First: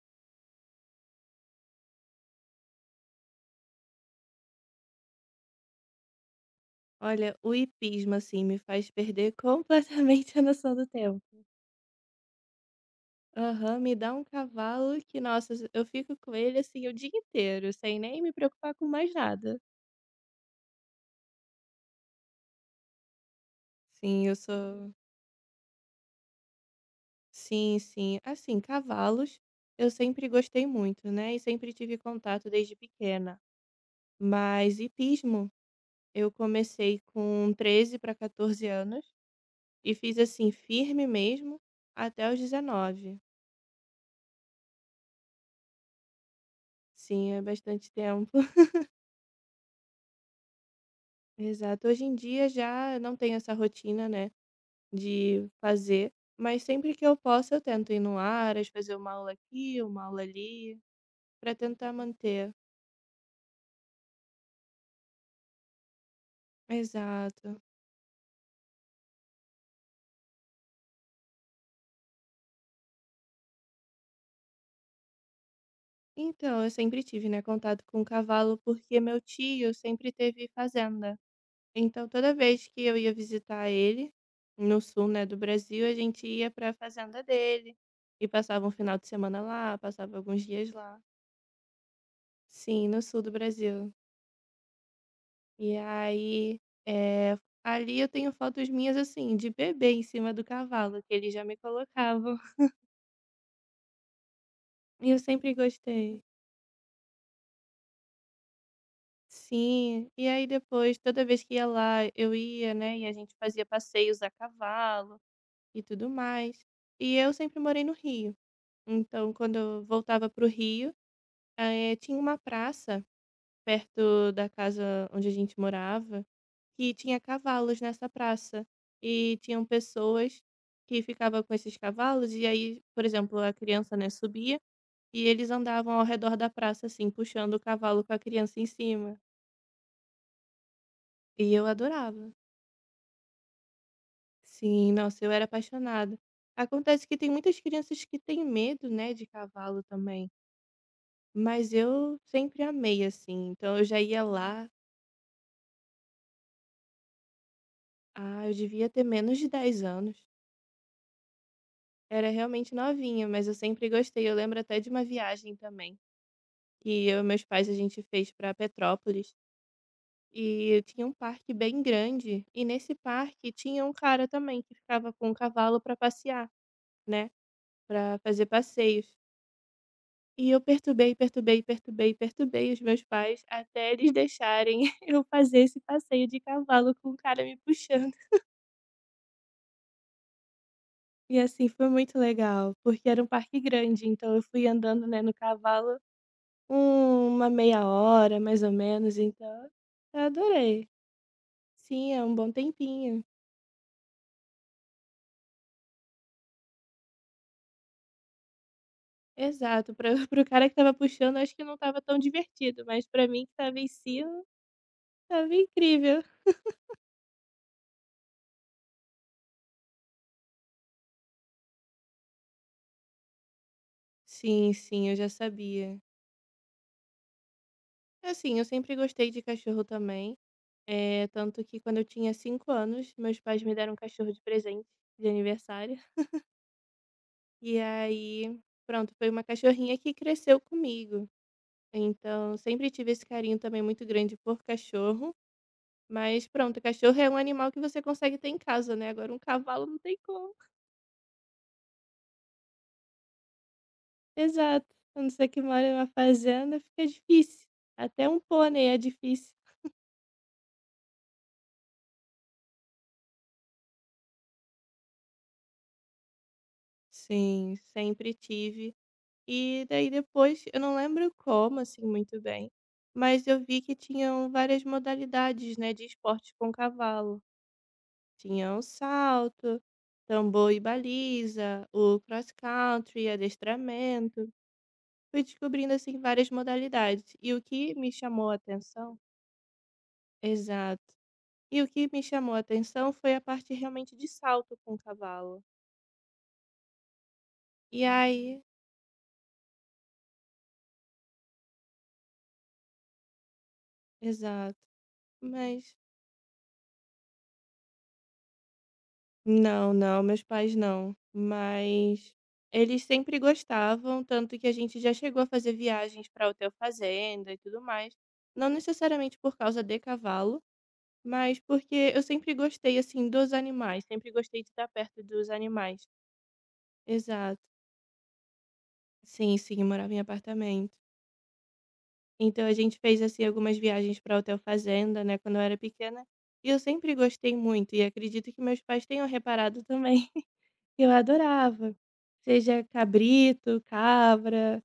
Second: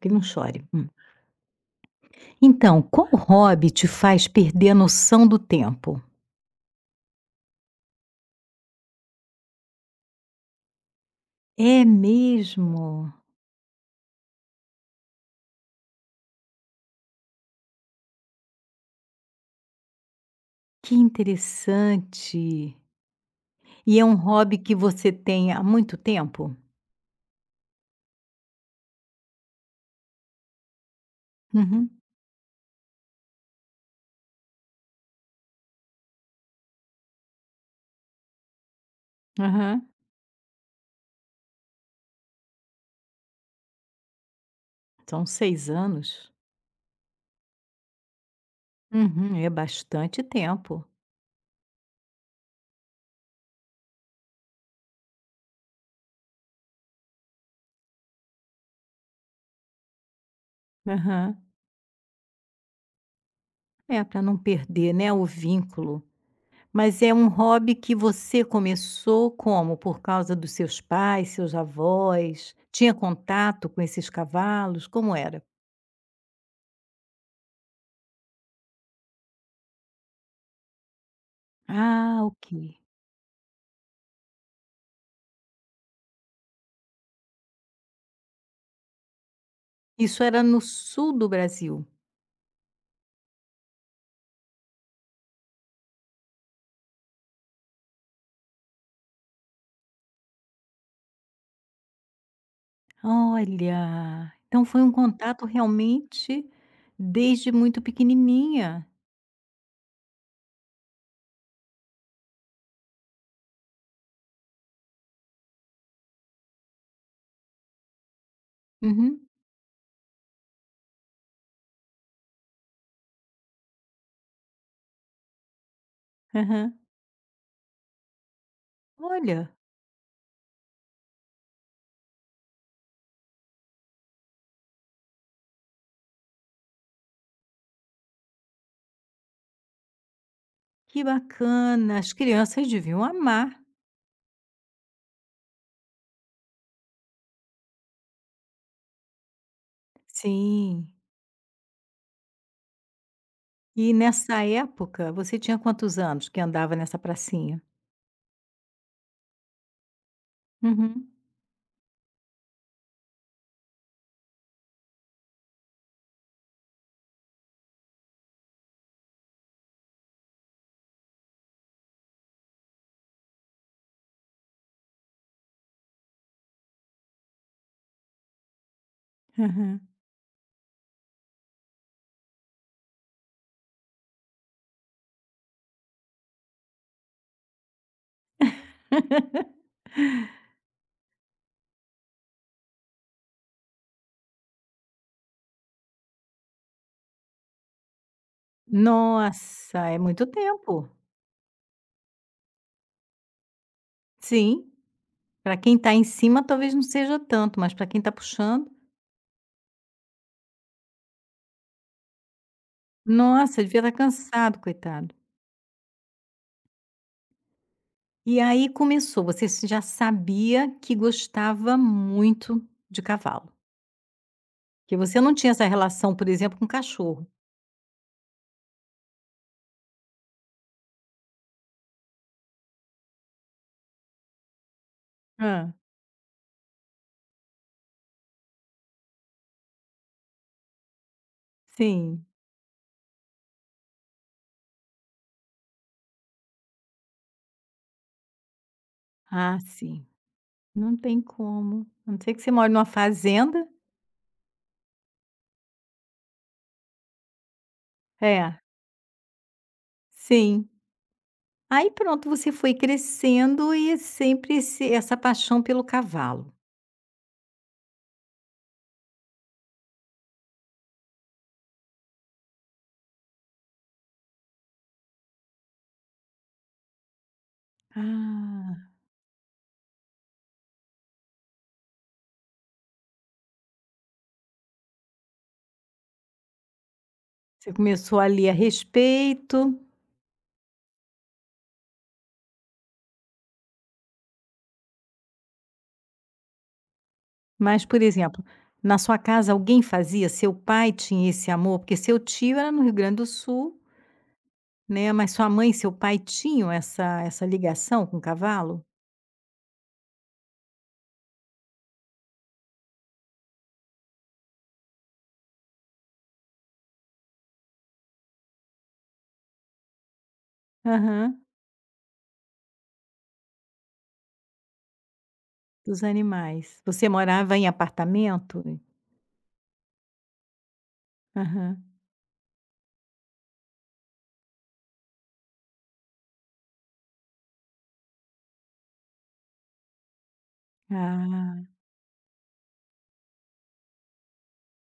Que não chore. Hum. Então, qual hobby te faz perder a noção do tempo? Olha, o hipismo, assim, me faz perder completamente a noção do tempo. É mesmo? Aham, me dá um cavalo que, nossa, eu fico com ele, assim, o dia inteiro, sem nem me preocupar com mais nada. Que interessante. E é um Sim, eu hobby que sou. você tem há muito tempo? Sim, sim. Assim, cavalos, eu sempre gostei muito, né? E sempre Uhum. tive contato desde pequena. Mas hipismo, eu comecei com 13 para 14 anos Aham. e fiz, assim, firme mesmo até os 19. São 6 anos? Sim, é bastante tempo. Uhum. É bastante tempo. Exato. Hoje em dia já não tenho essa rotina, né, de fazer, mas sempre que eu posso eu tento ir no Aras, fazer uma aula aqui, uma aula ali, Aham. para tentar manter. É, para não perder, né, o vínculo. Mas é um Exato. hobby que você começou como? Por causa dos seus pais, seus avós? Tinha contato com esses cavalos? Como era? Então, eu sempre tive, né, contato com cavalo porque meu tio sempre teve fazenda. Então, Ah, toda ok. vez que eu ia visitar ele no sul, né, do Brasil, a gente ia para a fazenda dele e passava um final de semana lá, passava Isso alguns era no dias lá. sul do Brasil? Sim, no sul do Brasil. E aí, eh, ali eu tenho fotos minhas, assim, de bebê em cima do cavalo, que eles já me colocavam. Olha, então foi um E eu contato sempre gostei. realmente desde muito pequenininha. Sim. E aí depois, toda vez que ia lá, eu ia, né, e a gente fazia passeios a cavalo e tudo mais. E eu sempre morei no Rio. Uhum, Então, quando eu voltava pro Rio, tinha uma praça perto da casa onde a gente morava, aham. que tinha cavalos nessa praça. E Olha, tinham pessoas que ficavam com esses cavalos, e aí, por exemplo, a criança, né, subia e eles andavam ao redor da praça, assim, puxando o cavalo com a criança em cima. que E eu bacana, as adorava. crianças deviam amar. Sim, nossa, eu era apaixonada. Acontece que tem muitas crianças que têm medo, né, de cavalo também. Sim. Mas eu sempre amei, assim. Então eu E já ia nessa lá. época, você tinha quantos anos que andava nessa pracinha? Ah, eu devia ter menos de 10 anos. Uhum, Era realmente novinha, mas eu sempre gostei. Eu lembro até de uma viagem também, que eu e meus pais a gente fez para Petrópolis, e tinha um parque bem grande, e nesse parque tinha um cara também que ficava com um cavalo para passear, né, para fazer passeios. aham. E eu perturbei, perturbei, perturbei, perturbei os meus pais até eles deixarem eu fazer esse passeio de cavalo com o cara me puxando. E assim, foi muito legal, porque era um parque grande, então eu fui andando, né, no cavalo, uma meia hora, mais ou menos. Então Nossa, é eu muito adorei. tempo. Sim, é um bom tempinho. Sim, para quem está em cima talvez não seja tanto, mas para quem está puxando Exato, pra para o cara que estava puxando, acho que não estava tão divertido, mas para mim que Nossa, estava devia em estar cima, cansado, coitado. estava incrível. E aí começou, você s já sabia que gostava muito de cavalo, Sim, que sim, eu você já não tinha essa sabia. relação, por exemplo, com cachorro. Assim, eu sempre gostei de cachorro também, é tanto que quando eu tinha 5 anos, meus pais me deram um cachorro de presente de Hã, aniversário, e aí, pronto, foi uma cachorrinha que cresceu comigo. sim. Então, sempre tive esse carinho também muito grande por cachorro. Mas pronto, cachorro é um animal que você consegue ter em casa, né, agora um Ah, cavalo não sim, tem como. não tem como, a não ser que você mora numa fazenda. Exato. A não ser que mora em uma fazenda, fica difícil. Até um É. pônei é difícil. Sim. Aí pronto, você foi crescendo e sempre esse essa paixão pelo cavalo. Sim. Sempre tive. E daí depois, eu não lembro como, assim, muito bem, mas eu vi que tinham várias modalidades, né, de esporte com cavalo. Tinha Ah. o salto, tambor e baliza, o cross country, adestramento. Fui descobrindo, assim, várias modalidades. E o Você que me começou ali chamou a a atenção. respeito. Exato. E o que me chamou a atenção foi a parte realmente de salto com o cavalo. Mas, por E exemplo, aí. na sua casa alguém fazia? Seu pai tinha esse amor? Porque seu tio era no Rio Grande do Sul, Exato. né, mas sua mãe e seu Mas pai tinham essa ligação com o cavalo? não, não, meus pais não. Mas eles sempre gostavam, tanto que a gente já chegou a fazer viagens para hotel fazenda e tudo mais. Não necessariamente por causa de cavalo, Aham, mas porque eu sempre gostei, assim, dos animais, sempre gostei de estar perto dos animais. dos animais. Você morava Exato. em apartamento? Sim, sim, eu morava em apartamento. Aham. Então a gente fez, assim, algumas viagens para hotel fazenda, né, quando eu era pequena, e eu sempre gostei muito e acredito que meus pais tenham reparado também eu Ah, adorava. Seja cabrito, cabra,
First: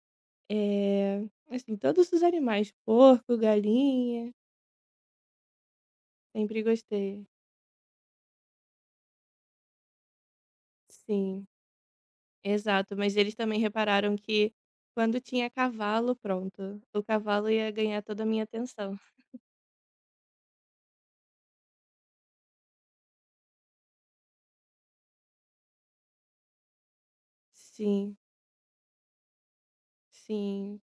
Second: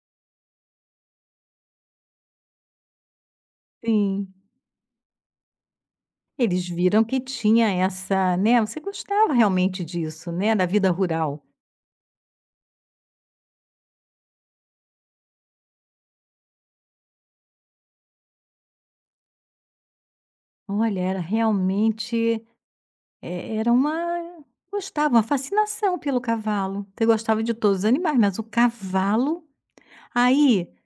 eh, assim, todos os animais, porco, galinha, sim. sempre Eles viram que gostei. tinha essa, né, você gostava realmente disso, né, da vida rural. Sim, exato, mas eles também repararam que quando tinha cavalo, pronto, o cavalo ia ganhar toda a minha atenção. Olha, era realmente Era uma gostava, uma fascinação pelo cavalo. Então eu gostava de todos os Sim, animais, mas o cavalo aí, sim.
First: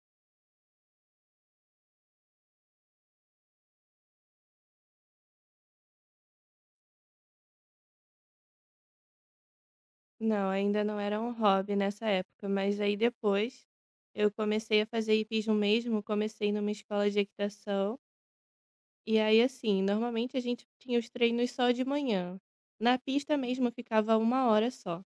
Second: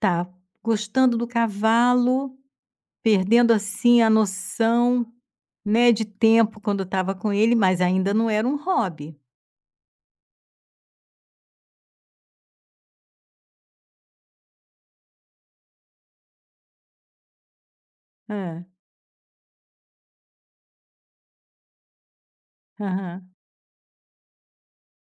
tá, gostando do cavalo, perdendo, assim, a noção, né, de tempo quando estava com ele, mas ainda não era um hobby. Não, ainda não era um hobby nessa época, mas aí depois eu comecei a fazer hipismo mesmo, comecei numa escola de equitação. Hã. E aí, assim, normalmente a gente tinha os treinos só de manhã. Na Aham, pista mesmo ficava uma hora só.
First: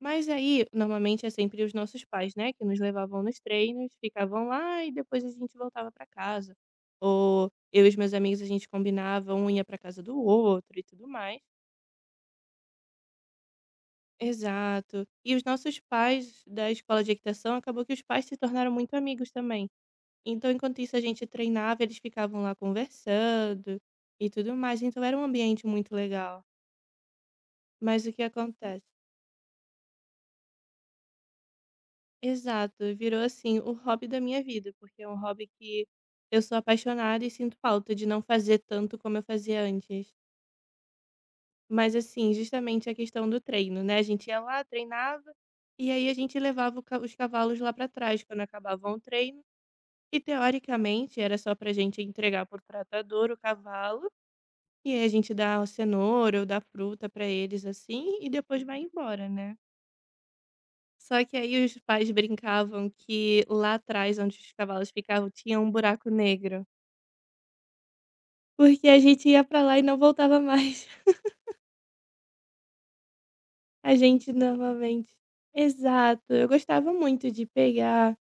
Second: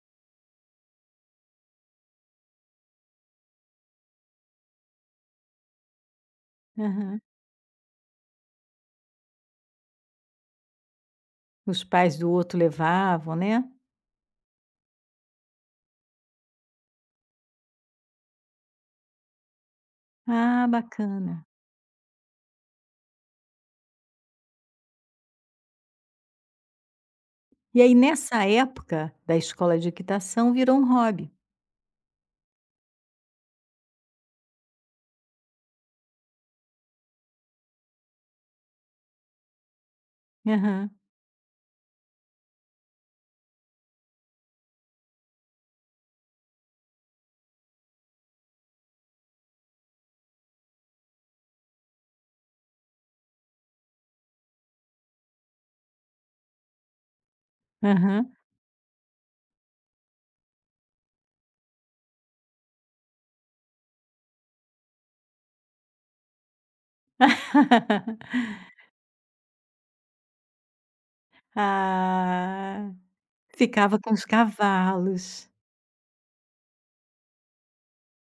Mas aí, normalmente é sempre os nossos pais, né, que nos levavam nos treinos, ficavam lá e depois a gente voltava para casa. aham. Ou eu e os meus amigos a gente combinava, um ia para casa do outro e tudo mais. Os pais do outro levavam, né. Exato. E os nossos pais da escola de equitação, acabou que os pais se tornaram muito amigos também. Então, Ah, enquanto isso a gente bacana. treinava, eles ficavam lá conversando e tudo mais. Então, era um ambiente muito legal. E aí Mas o que nessa acontece? época da escola de equitação virou um hobby. Exato, virou assim o hobby da minha vida, porque é um hobby que eu sou apaixonada e sinto falta de não fazer tanto como eu fazia antes. Aham, Mas assim, justamente a questão do treino, né? A gente ia lá, treinava, e aí a gente levava os cavalos lá para trás quando acabavam o treino. E teoricamente era só pra gente entregar por tratador o cavalo, e aí a gente dá a cenoura ou dá fruta pra eles assim e aham. depois vai embora, né. Só que aí os pais brincavam que lá atrás onde os cavalos ficavam tinha um buraco negro, porque a gente ia pra lá e não voltava mais. Ah. A Ficava com os gente normalmente, cavalos. exato, eu gostava muito de pegar,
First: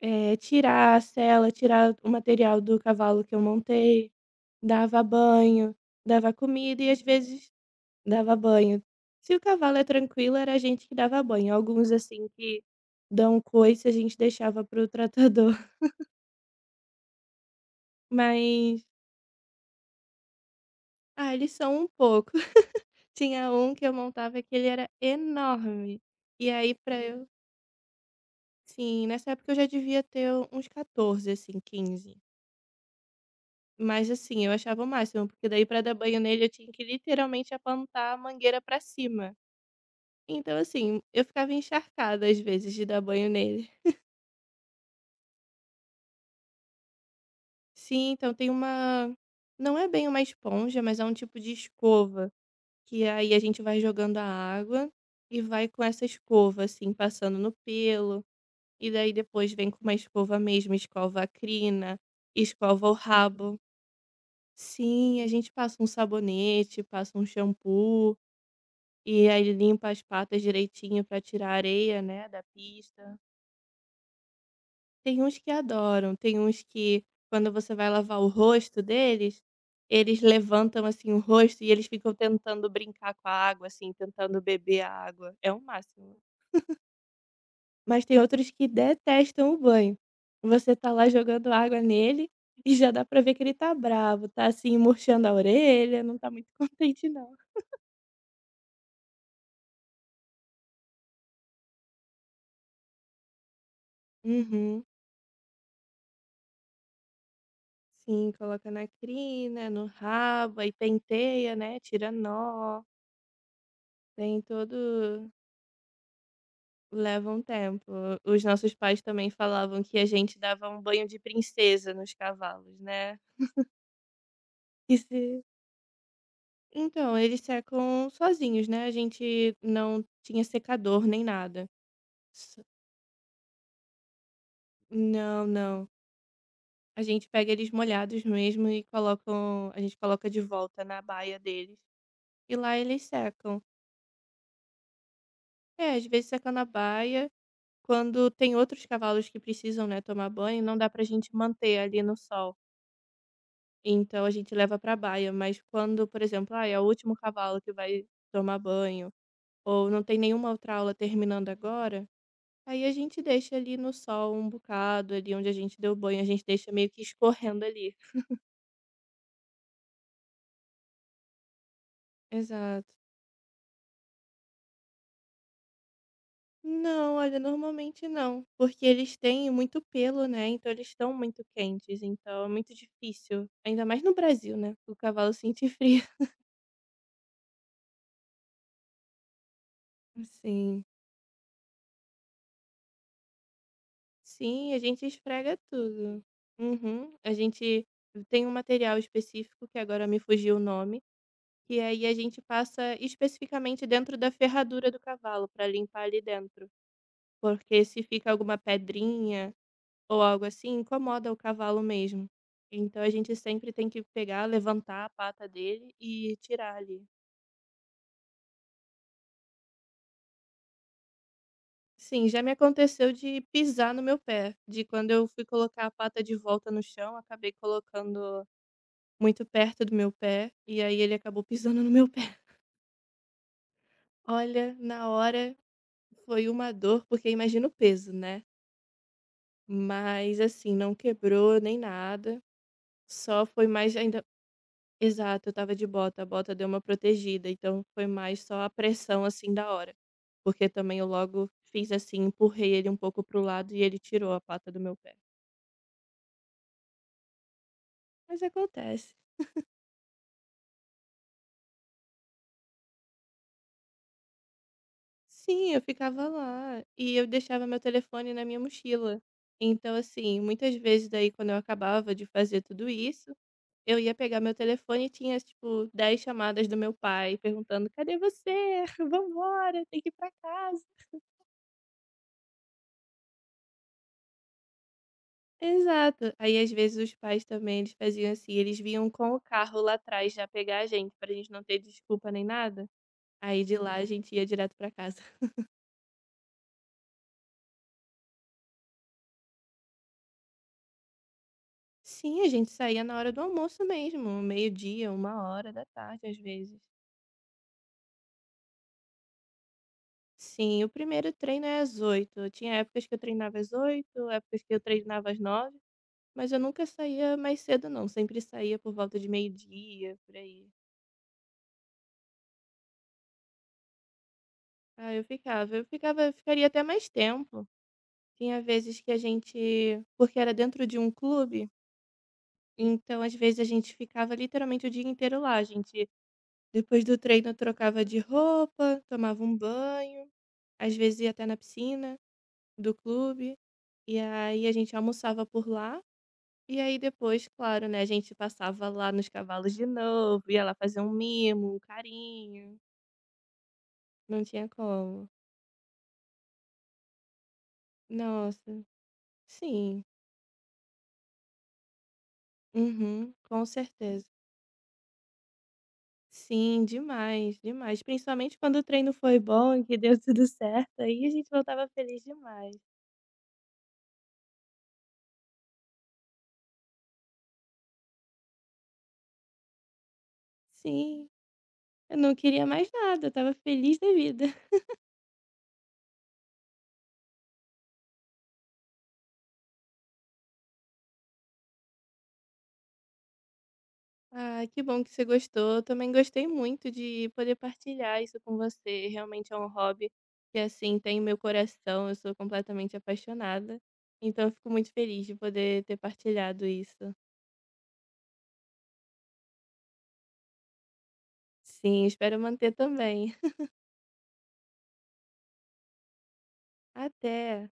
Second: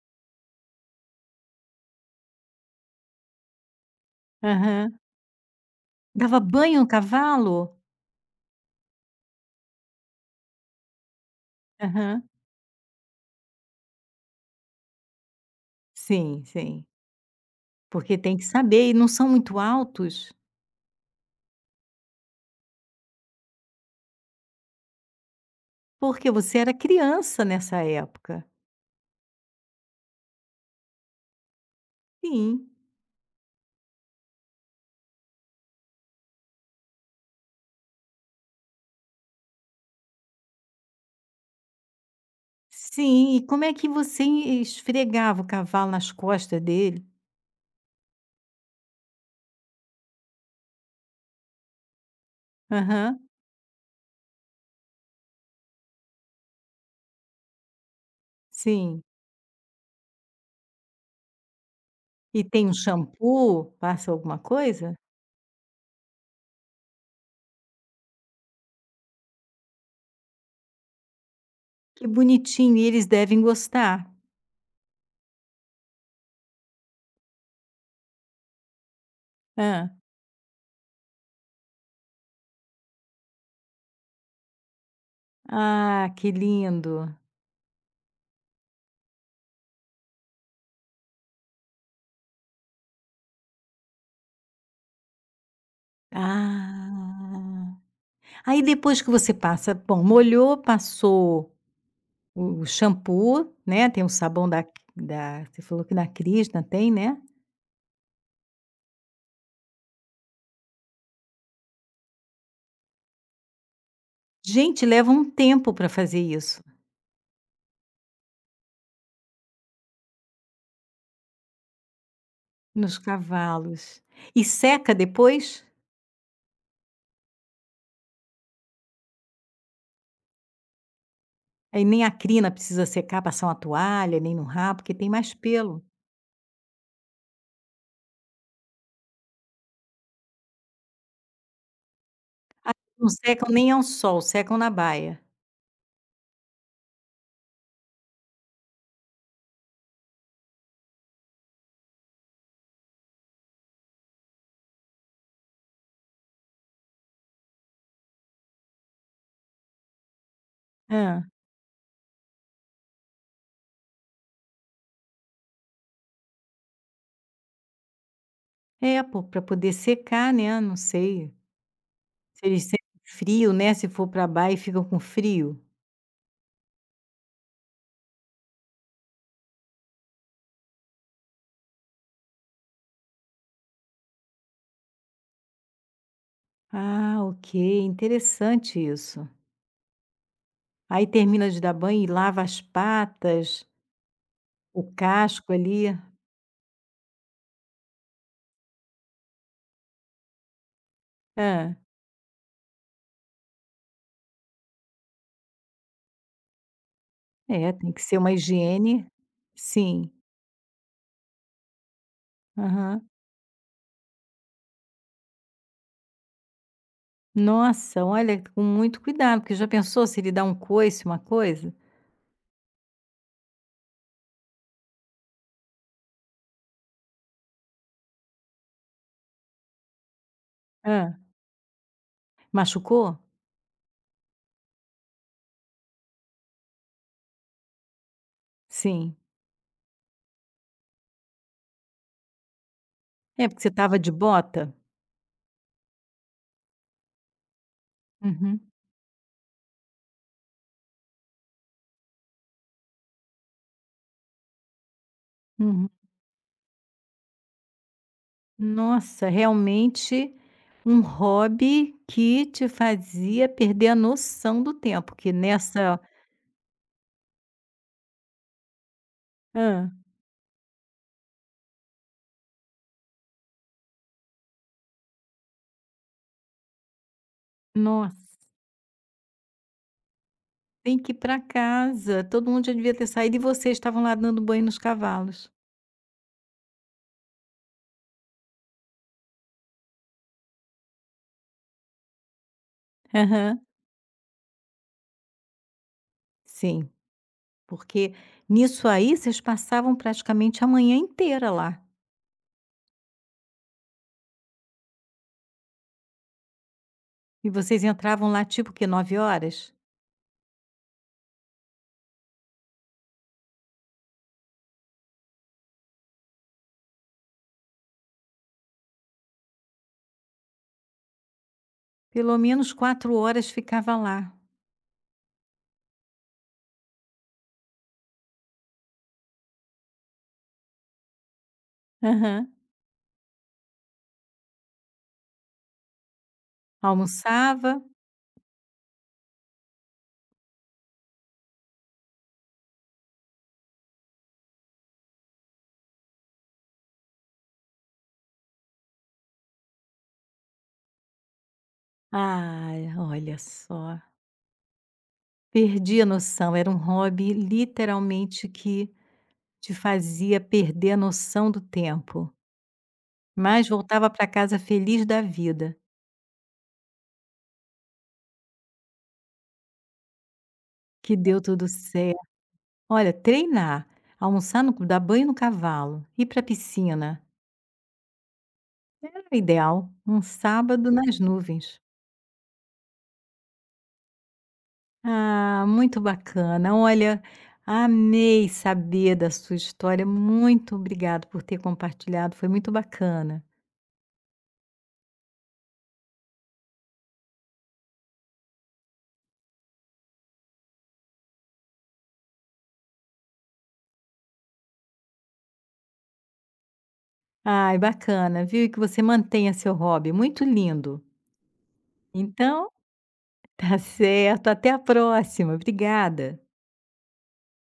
tirar a sela, tirar o material do cavalo que eu montei, Aham. dava banho, dava Dava banho comida no e às vezes. cavalo? Dava banho. Se o cavalo é tranquilo, era a gente que dava banho. Alguns, assim, Aham. que dão coice, a gente deixava para o tratador. Sim, sim. Porque tem que Mas, saber, e não são muito altos, ah, eles são um pouco. Tinha um que eu montava que ele era enorme. porque E você aí, era pra eu. criança nessa época. Sim, nessa época eu já devia ter uns 14, assim, 15. Sim, Mas, assim, eu achava o máximo, porque daí pra dar banho nele eu tinha que literalmente apontar a mangueira pra cima. Então, assim, eu ficava encharcada às vezes de dar banho sim. E como nele. é que você esfregava o cavalo nas costas dele? Sim, então tem uma, não é bem uma esponja, mas é um tipo de escova, que Aham, aí a gente vai jogando a água e vai com essa escova, assim, passando no pelo, e sim. daí depois vem com uma escova mesmo, escova a crina, E tem um escova o rabo. shampoo? Passa alguma coisa? Sim, a gente passa um sabonete, passa um shampoo, e aí limpa as patas direitinho pra tirar a areia, Que né, da bonitinho, e eles pista. devem gostar. Tem uns que adoram, tem uns que quando você vai lavar o rosto deles, Hã. eles levantam, assim, o rosto e eles ficam tentando brincar com a água, assim, tentando beber a água, é o Ah, máximo. que lindo. Mas tem outros que detestam o banho. Você tá lá jogando água nele e já dá pra ver que ele tá bravo, tá, assim, murchando a orelha, não tá muito contente não. Ah. Aí depois que você passa bom, molhou, passou o shampoo, né, tem o sabão da Uhum. da você falou que da Krishna tem, né. Sim, coloca na crina, no rabo, aí penteia, né, tira nó, tem Gente, leva um todo. tempo para fazer isso, Leva um tempo. Os nossos pais também falavam que a gente dava um banho de princesa nos cavalos, nos né. cavalos. E seca E se, depois? então, eles secam sozinhos, né, a gente não tinha secador nem nada. Aí nem a crina S precisa secar, passar uma toalha, nem no rabo, porque tem mais Não, pelo. não. A gente pega eles molhados mesmo e colocam a gente coloca de volta na baia deles, e Aí lá eles não secam secam. nem ao sol, secam na baia. É, às vezes seca na baia, quando tem outros cavalos que precisam, né, tomar banho, não dá pra gente manter ali no sol. Então a gente leva para baia, mas quando, por exemplo, ah, é o último cavalo que vai tomar banho, ou não tem nenhuma outra aula Hã. terminando agora, aí a gente deixa ali no sol um bocado, ali onde a gente deu banho, a gente deixa meio que escorrendo ali. É, pô, para poder secar, né, não sei, se eles Exato. sentem frio, né, se for para baia ficam com frio. Não, olha, normalmente não, porque eles têm muito pelo, né? Então eles estão muito quentes, então é muito difícil, ainda mais no Brasil, né? O cavalo sente frio. Ah, ok, interessante isso. Sim. Aí termina de dar banho e lava as patas, Sim, a o gente casco esfrega ali. tudo. Uhum. A gente tem um material específico, que agora me fugiu o nome, Hã. que aí a gente passa especificamente dentro da ferradura do cavalo, para limpar ali dentro. É, Porque tem que se ser fica uma alguma higiene. pedrinha Sim. ou algo assim, incomoda o cavalo mesmo. Então Aham. a gente sempre tem que pegar, levantar a pata dele e tirar ali. Nossa, olha, com muito cuidado, porque já pensou se ele dá um coice, uma coisa? Sim, já me aconteceu de pisar no meu pé, de quando eu fui colocar a pata de volta no chão, acabei colocando muito perto do meu pé, e aí ele Ah, acabou pisando no meu pé. machucou? Olha, na hora foi uma dor, porque imagina o peso, né. Sim. Mas assim, não quebrou nem nada, só É, porque foi você mais estava de ainda, bota? exato, eu estava de bota, a bota deu uma protegida, então foi mais Uhum, só a pressão, assim, da hora. Porque também eu logo fiz assim, empurrei ele um pouco para o lado e ele tirou a pata do meu pé. uhum. Mas acontece. Nossa, realmente um hobby que te fazia perder a noção do tempo, que Sim, eu nessa ficava lá e eu deixava meu telefone na minha mochila. hã. Então, assim, muitas vezes daí quando eu acabava de fazer tudo isso, eu ia pegar meu telefone e tinha, tipo, 10 chamadas do meu pai perguntando: cadê Nossa, você? Vambora, tem que ir pra casa. tem que ir pra casa. Todo mundo já devia ter saído e vocês estavam lá dando banho nos cavalos. Exato. Aí, às vezes, os pais também, eles faziam assim, eles vinham com o carro lá atrás já pegar a gente, pra gente não ter desculpa nem nada. Aí Aham. de lá a gente ia direto pra casa. Sim, porque nisso aí vocês passavam praticamente a manhã inteira lá. Sim, a gente saía na hora do almoço mesmo, meio-dia, uma hora da tarde às vezes. E vocês entravam lá tipo que 9 horas, Sim, o primeiro treino é às 8. Tinha épocas que eu treinava às 8, épocas que eu treinava às 9, mas eu nunca saía mais cedo não, sempre saía por volta de meio-dia, por aí. pelo menos 4 horas ficava lá. Ah, eu ficaria até mais tempo. Tinha vezes que a gente, porque era dentro de um clube, Aham. então às vezes a gente ficava literalmente o dia inteiro lá, a gente depois do treino Almoçava trocava de roupa, tomava um banho. Às vezes ia até na piscina do clube, e aí a gente almoçava por lá, e aí depois, claro, né, a gente passava lá nos cavalos de novo, ia lá fazer um mimo, um carinho, ah, olha só, não tinha como. perdi a noção, era um hobby literalmente Nossa, que te sim. fazia perder a noção do tempo, Uhum, com mas voltava certeza. pra casa feliz da vida. Sim, demais, demais. Principalmente quando o treino foi bom, que deu tudo certo, Que aí a deu gente tudo voltava certo. feliz demais. Olha, treinar, almoçar no clube, dar banho no cavalo, ir pra piscina, era o ideal, um sábado nas Sim, nuvens. eu não queria mais nada, eu estava feliz da vida. Ah, muito bacana. Olha, amei saber da sua história, muito obrigado por ter compartilhado, foi muito bacana. Ah, que bom que você gostou. Eu também gostei muito de poder partilhar isso com você. Realmente é um hobby que, assim, tem meu coração. Eu sou completamente apaixonada. Então, eu fico muito feliz de poder ter partilhado isso. Ai, bacana, viu, e que você mantenha seu hobby, muito lindo. Sim, espero Então, manter também. tá certo, até a próxima, obrigada. Até!